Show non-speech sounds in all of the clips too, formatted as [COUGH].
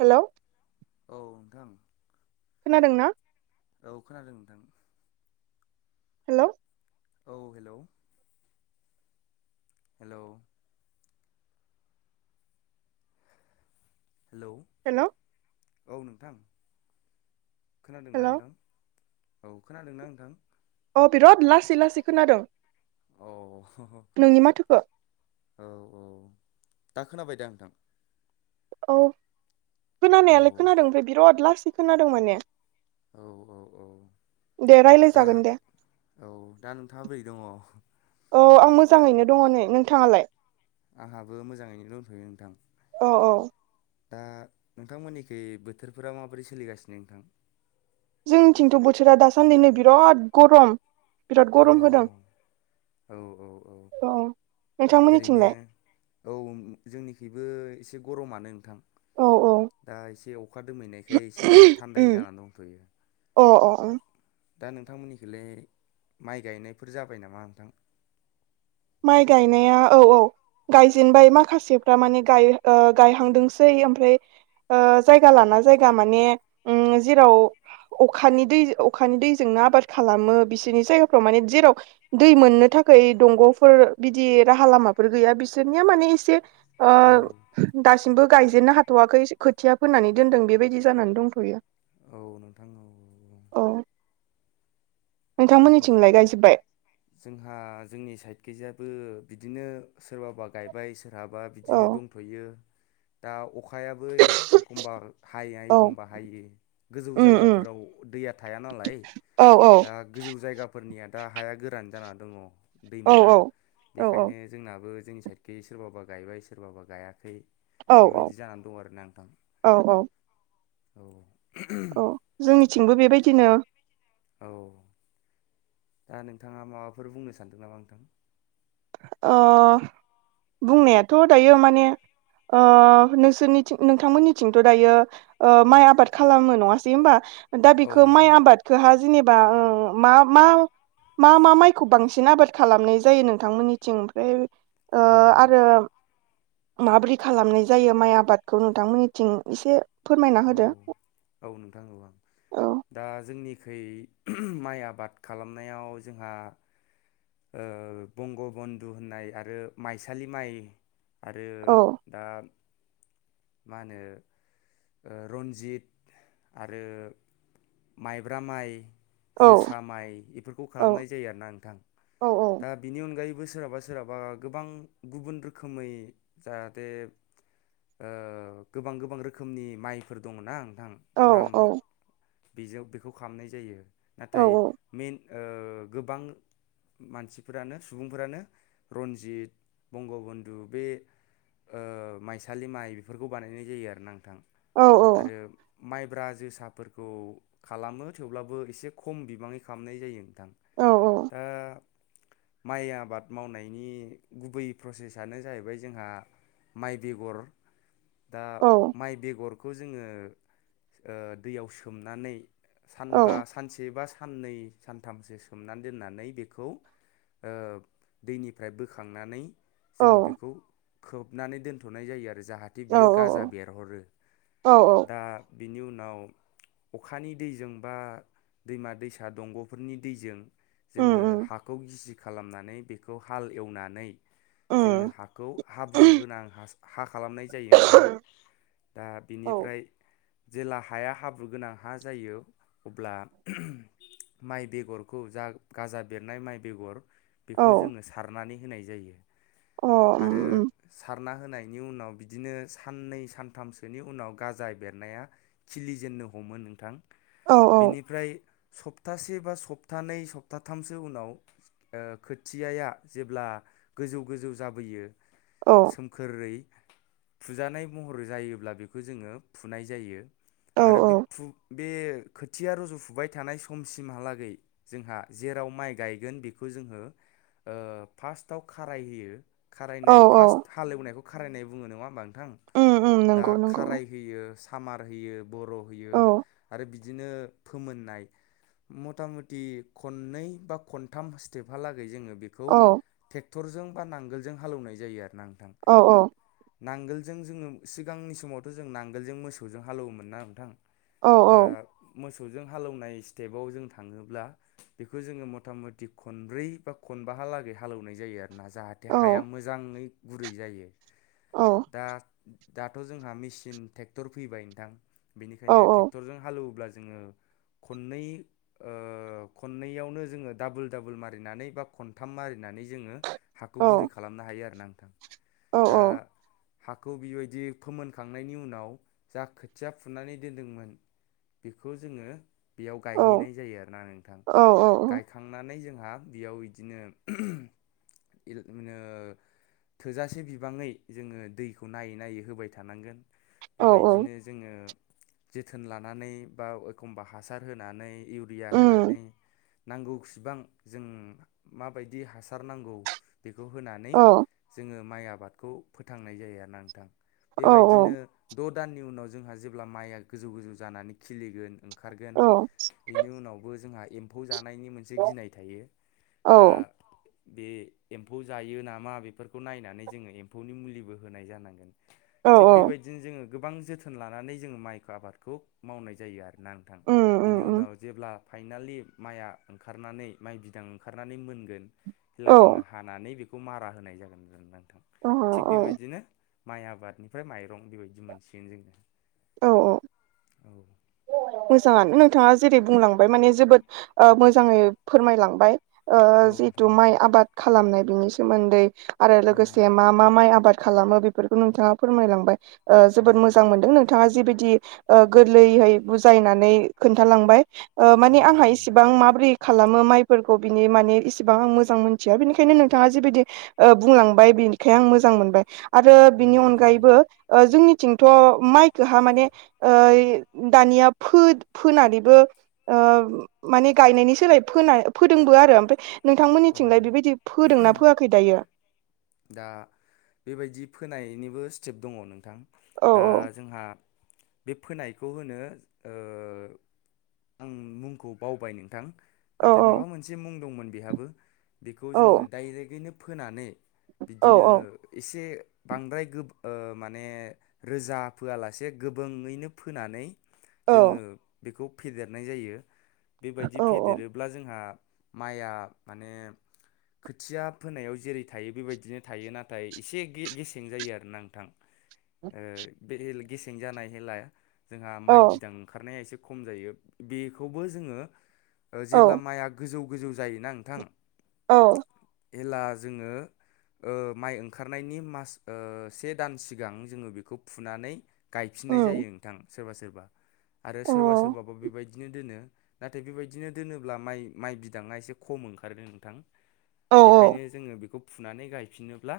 Hello. औ नोंथां। खोनादोंना? औ खोनादों नोंथां। हेलौ। औ हेलौ। हेलौ। हेलौ, हेलौ औ नोंथां खोनादोंना हेलौ नोंथां? औ, खोनादोंना नोंथां? अ बिराद लासै लासै खोनादों औ। नोंनि माथोखो। औ औ, दा खोनाबाय दा नोंथां? औ औ खोनानायालाय खोनादों ओमफाय बिराद लासै खोनादों माने। औ औ औ दे दा रायलायजागोन दे औ दा नोंथाङा बोरै दङ? औ आं मोजाङैनो दङ नै। नोंथाङालाय? आंहाबो मोजाङैनो दोनथ'यो नोंथां। अ औ। दा नोंथांमोननिखै बोथोरफोरा माबोरै सोलिगासिनो नोंथां? जोंनिथिंथ' बोथोरा दासान्दि नै बिराद गरम बिराद औ गरम होदों। औ औ औ। ओरैनो नोंथांमोननिथिंलाय औ जोंनिखैबो इसे गरमानो नोंथां। औ औ दा इसे अखा दोमैनायखाय इसे थान्दायै जानानै दंथ'यो दा ओं दा नोंथांमोननिखैलाय माइ गायनायफोर जाबाय नामा नोंथां? माइ गायनाया औ औ गायजेनबाय माखासेफ्रा माने गाय ओ गायहांदोंसै आमफ्राय ओ जायगा लाना जायगा माने ओम जेराव अखानि दै अखानि दैजोंनो आबाद खालामो बिसोरनि जायगाफ्राव माने जेराव दै मोननो था खाय दंग' फोर बिदि राहा लामाफोर गैया बिसोरनिया माने इसे ओ औ दास सिमबो गायजेननो हाथ'वाखै खोथिया फोनानै दोनदों बेबायदि जानानै दंथ'यो औ ओम ओमफ्राय नोंथांमोननिथिंलाय गायजोब्बाय जोंहा जोंनि साइड खैजा बो बिदिनो सोरबाबा गायबाय सोरहाबा औ बिदिनो दंथ'यो दा अख खायाबो ए एखमबा हाया औ एखमबा हायो गोजौ उम उम जायगाफोराव दैया थाया ना लाय औ औ जायगाफोरनिया दा हाया गोरान जाना दङ दै औ मोना औ औ बेखायनो जोंनाबो जोंनि साइडखै सोरबाबा गायबाय सोरबाबा गायाखै औ औ बेबायदि जानानै दं आरोना नोंथां औ औ औ औ जोंनिथिंबो बेबायदिनो औ दा नोंथाङा माबाफोर बुंनो सानदों नामा नोंथां ओ बुंनायाथ' दायो माने ओ नोंसोरनिथिं नोंथांमोननिथिंथ' दायो माइ आबाद खालामो नङासै होमबा दा औ बेखौ माइ नोंथां आबादखोहा जेनेबा ओ मा मा मा मा माइखौ बांसिन आबाद खालामनाय जायो नों थांमोननिथिं फ्राय औ आरो। माबोरै खालामनाय जायो माइ आबादखौ नोंथांमोननिथिं इसे। औ औ नोंथां आं औ दा जोंनि। खै माइ आबाद खालामनायाव जोंहा। ओ बंगबन्धु होननाय आरो माइसालि माइ। आरो औ दा मा होनो। ओ रन्जित आरो माइब्रा माइ। औ जोसा माइ बेफोरखौ खालामनाय जायो आरोना नोंथां औ दा बिनि अनगायै। बो सोरहाबा सोरहाबा गोबां गुबुन रोखोमै जाहाथे। ओ गोबां गोबां रोखोमनि माइफोर दं ना। औ औ। बेजों बेखौ खालामनाय जायो औ नाथाय मेन ओ गोबां। मानसिफोरानो सुबुंफोरानो रन्जित बंगबन्धु बे। ओ माइसालि माइ बेफोरखौ बानायनाय जायो आरो ना नोंथां। औ आरो माइब्रा जोसाफोरखौ खालामो थेवब्लाबो एसे खम बिबाङै खालामनाय जायो। दा। औ माइ आबाद मावनायनि गुबै प्रसेसनो जाहैबाय जोंहा। माइ बेगर। दा औ माइ बेगरखौ जोङो ओ दैयाव सोमनानै। सानबा औ सानसे बा साननै सानथामसो सोमनानै दोननानै बेखौ। ओ दैनिफ्राय बोखांनानै। जोङो बेखौ खोबनानै दोनथ'नाय जायो आरो जाहाथे औ बियो गाजा बेरहरो। औ औ। दा बिनि उनाव अखानि दैजोंबा दैमा दैसा दंग'फोरनि दैजों। उम जोङो उम हाखौ गिसि खालामनानै बेखौ हाल एवनानै। जोङो उम हाखौ हाब्रु होनां हास-हा। खालामनाय जायो नोंथां दा औ बिनिफ्राय। जेला हाया हाब्रु गोनां हा जायो अब्ला। माइ बेगरखौ जा गाजा बेरनाय माइ बेगर। औ बेखौ जोङो सारनानै होनाय जायो अ उम आरो उम सार। ना होनायनि उनाव बिदिनो साननै सान। थामसोनि उनाव गाजा बेरनाया खिलिजेननो हमो नोंथां। औ बेनिफ्राय सप्तासे बा सप्तानै सप्ताथामसो उनाव। ओ खोथियाया जेब्ला गोजौ गोजौ जाबोयो। औ सोमखोरै फुजानाय महर। फोर जायोब्ला बेखौ जोङो फुनाय जायो औ आरो बे औ फुं। बे खोथिया रजुफुबाय थानाय समसिमहालागै जोंहा जेराव माइ गायगोन बेखौ। जोङो ओ फार्स्टआव खाराय होयो। औ खारायनाय औ फार्स्ट हालएवनायखौ खारायनाय बुङो नङा होमबा नोंथां। उम उम दा नंगौ नंगौ खाराय होयो सामार होयो बर' होयो औ आरो बि। दिनो फोमोननाय। मथा मथि खननै बा खनथाम स्टेपहालागै जोङो। बेखौ औ ट्रेक्टरजों बा नांगोलजों हालौनाय जायो आरोना नोंथां। औ नांगोलजों जोङो सिगांनि समावथ' जों नांगोलजों मोसौजों हालौवोमोन ना नोंथां। औ दा मोसौ। सौ जों हालौनाय स्टेबआव जों थाङोब्ला बे जों मथा मथि खनब्रै बा खनबा। हालागै हालएवनाय जायो आरो। ना जाहाथे औ हाया मोजाङै गुरै जायो औ दा। दाथ' जोंहा मेसिन ट्रेक्ट'र फैबाय नोंथां औ बेनिखायनो ट्रेक्ट'रजों हालोवोब्ला जोङो खननै ओ खननैयावनो जोङो डाबोल डाबोल मारिनानै बा खनथाम मारिनानै जोङो हाखौ गुरै खालामनो हायो आरो ना औ औ। खौ बिबायदि फोमोनखांनायनि उनाव जा खोथिया फुनानै दोनदोंमोन बेखौ जोङो बेयाव गायहैनाय जायो आरोना नोंथां औ गायखांनानै जों हा बेयाव इदिनो [UNINTELLIGIBLE] थोजासे बिबाङै जोङो दै खौ नायै नायै होबाय थानांगोन औ बेबायदिनो जोङो जोथोन लानानै बा एखमबा हासार होनानै इउरिया उम होनानै नांगौ खुसिबां [UNINTELLIGIBLE] जों माबायदि हासार नांगौ बेखौ होनानै औ जोङो माइ आबादखौ फोथांनाय जायो आरोना नोंथां। औ बेबायदिनो द' दाननि उनाव जोंहा जेब्ला माइया गोजौ गोजौ जानानै खिलिगोन ओंखारगोन बेनि उनावबो जोंहा एम्फौ जानायनि मोनसे गिनाय थायो दा बे एम्फौ जायो नामा बेफोरखौ नायनानै जोङो एम्फौनि मुलिबो होनाय जानांगोन। औ थिग औ बेबायदिनो जोङो गोबां जोथोन लानानै जोङो माइखो आबादखौ मावनाय जायो आरो। ना नोंथां उम उम बिनि उम उनाव जेब्ला फाइनालि माइआ ओंखारनानै माइ बिदां ओंखारनानै मोनगोन अब्ला औ [UNINTELLIGIBLE] जोङो हानानै बेखौ मारा होनाय जागोन आरो नोंथां औ थिग औ बेबायदिनो माइ आबादनिफ्राय माइरं बेबायदि मोनसिगोन जोङो। औ औ औ मोजाङानो नोंथाङा जेरै बुंलांबाय माने जोबोद ओ मोजाङै फोरमायलांबाय ओ औ जिथु नोंथां माइ आबाद खालामनाय बिनि सोमोन्दै आरो औ लोगोसे नोंथां मा मा माइ आबाद खालामो बेफोरखौ नोंथाङा फोरमायलांबाय ओ औ जोबोद मोजां मोनदों नों थाङा जिबायदि ओ गोरलैहै बुजायनानै खोन्थालांबाय ओ औ मानि आंहा नोंथां औ इसिबां माब्रै खालामो माइफोरखौ बिनि माने इसेबां आं मोजां मोनथिया बिनिखायनो नोंथाङा जिबायदि ओ बुंलांबाय बिनिखाय आं मोजां मोनबाय आरो औ बिनि नोंथां औ अनगायैबो ओ जोंनिथिंथ' माइ [UNINTELLIGIBLE] माने दानिया फोनानैबो ओ माने गायनायनि सोलाय फोना फोदोंबो आरो ओमफाय औ नोंथांमोननिथिंलाय बेबायदि फोदोंना फोआखै दायो? दा बेबायदि फोनायनिबो स्टेप दङ' नोंथां औ दा जोंहा बे फोनायखौ होनो ओ आं मुंखौ बावबाय नोंथां। नाथाय माबा मोनसे मुं दंमोन बेहाबो बेखौ औ जोङो डाइरेकयैनो फोनानै औ बिदिनो एसे बांद्राय गोब ओ माने रोजा फोआलासे गोबोंयैनो फोनानै औ जोङो बेखौ फेदेरनाय जायो बेबायदि औ फेदेरोब्ला जोंहा माइआ माने खोथिया फोनायाव जेरै थायो बेबाय दिनो थायो नाथाय एसे गेसें जायो आरोना नोंथां ओ गेसें जानायहायलाय जोंहा औ माइ बिदां ओंखारनाया एसे खम जायो बेखौबो जोङो जेब्ला औ माइआ गोजौ गोजौ जायोना नोंथां औ। हेला जोङो ओ माइ ओंखारनायनि मास से दान सिगां जोङो बेखौ फुनानै गायफिननाय उम जायो नोंथां सोरबा सोरबा आरो सोरबा सोरबाबो बेबायदिनो दोनो। नाथाय बेबायदिनो दोनोब्ला माइ माइ बिदाङा एसे खम ओंखारो नोंथां। अ औ बेखायनो जोङो बेखौ फुनानै गायफिनोब्ला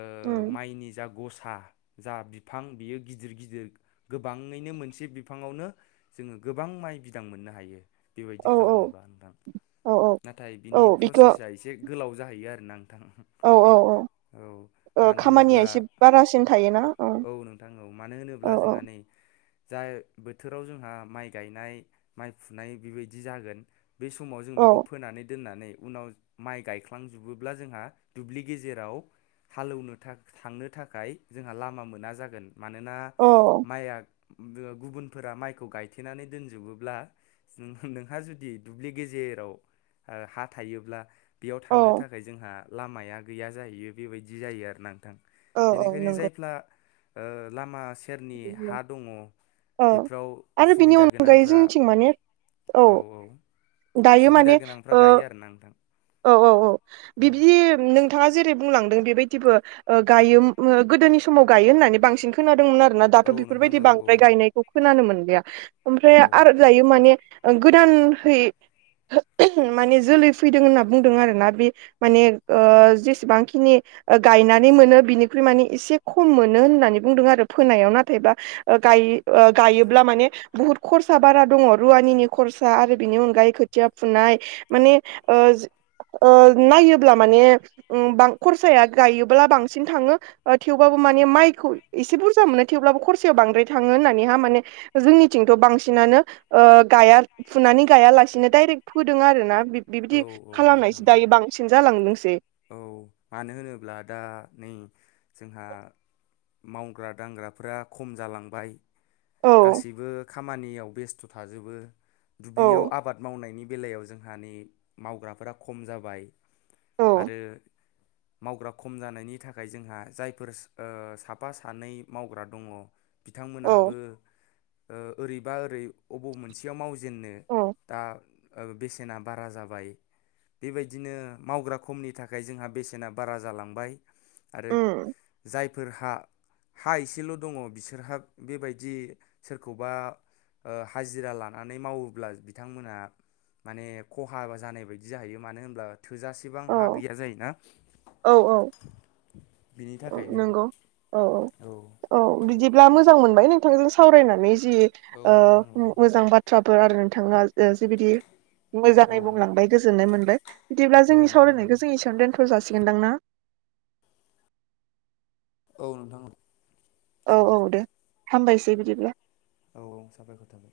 ओ उम माइनि जा गस साहा जा बिफां बियो गिदिर गिदिर गोबाङैनो मोनसे बिफाङावनो जोङो गोबां माइ बिदां मोननो हायो बेबायदि औ खालामोबा नोंथां औ औ नाथाय बिनि औ बेखौ प्रसेसा एसे गोलाव जाहैयो आरोना उहु औ औ औ औ ओ मानो खामानिया होनोब्ला एसे बारासिन थायोना औ नोंथां औ मानो औ होनोब्ला जोंहा औ नै जाय बोथोराव जोंहा माइ गायनाय माइ फुनाय बेबायदि जागोन बे समाव जों औ बेखौ फोनानै दोननानै उनाव माइ गायख्लांजोबोब्ला जोंहा दुब्लि गेजेराव हालेवनो थांनो थाखाय जोंहा लामा मोना जागोन मानोना औ माइआ गुबुनफोरा माइखौ गायथेनानै दोनजोबोब्ला नोंहा जुदि दुब्लि गेजेर जेराव हा थायोब्ला बेयाव औ थांनो थाखाय जोंहा लामाया गैया जाहैयो बेबायदि जायो आरो ना नोंथां औ औ बेनिखायनो नंगौ जायफ्रा लामा सेरनि हा दङ औ बेफोराव आरो बिनि सुबिदा अनगायै गोनांफोरा जोंनिथिं माने औ औ दायो सुबिदा माने गोनांफ्रा ओ गायो आरोना औ औ नोंथां बिबदि नोंथाङा जे बुंलांदों बेबायदिबो ओ गायो गोदोनि समाव गायो होननानै बांसिन खोनादोंमोन आरो। दाथ' औ नोंथां बेफोरबायदि औ बांद्राय गायनायखौ खोनानो मोनलिया ओमफ्राय औ आरो जायो माने गोदान है माने जोलै फैदों होनना बुंदों आरोना बे माने ओ जेसेबांखिनि गायनानै मोनो बिनिख्रुइ मान एसे खम मोनो होननानै बुंदों आरो फोनायाव न नाथायबा गाय गायोब्ला माने बुहुत खरसा बारा दङ रुवानिनि खरसा आरो बि नि अनगायै खोथिया फुनाय माने ओ ओ नायोब्ला माने उ खरसाया गायोब्ला बांसिन थाङो थेवबाबो माने माइखौ एसे बुरजा मोनो थेवब्लाबो खरसेयाव बांद्राय थाङो होननानैहा माने जोंनिथिंथ' बांसिनानो ओ गाया। फुनानै गायालासिनो दडाइरेक्ट फोदों आरोना औ बिबायदि औ नोंथां खालामनायसो औ दायो बांसिन जालांदोंसै। औ मानो होनोब्ला दा नै जोंहा मावग्रा दांग्राफोरा खम जालांबाय औ गासैबो खामानियाव बेस्थ' थाजोबो औ दुब्लियाव आबाद मावनायनि बेलायाव जोंहानि मावग्राफोरा खम जाबाय औ आरो मावग्रा खम जानायनि थाखाय जोंहा जायफोर ओ साफा सानै मावग्रा दङ औ बिथांमोनहाबो ओ ओरैबा ओरै अबाव मोनसेयाव माव जेननो औ दा बेसेना बारा जाबाय बेबायदिनो मावग्रा खमनि थाखाय जोंहा बेसेना बारा जालांबाय आरो उम जायफोर हा हा एसेल' दङ बिसोरहा बेबायदि सोरखौबा ओ हाजिरा लानानै मावोब्ला बिथांमोनहा माने खहा जानाय बायदि जाहैयो मानो होनब्ला थोजासेबां हा गैया जायोना। औ औ बिनि [INAUDIBLE] औ थाखायनो नंगौ [INAUDIBLE] औ औ औ बिदि मोजां मोनबाय नोंथांजों सावरायनानै जि औ ओ नोंथां औ मोजां बाथ्रा ओ आरो नोंथांआ जि बिदि औ मोजाङै बुंलांबाय गोजोननाय मोनबाय। बिदिब्ला औ जोंनि नोंथां औ सावरायनायखौ जों एसेयावनो दोनथ' जासिगोनदां ना? औ नोंथां। औ औ साबायखर दे हामबायसै बिदिब्ला। औ औ साबायखर थाबाय।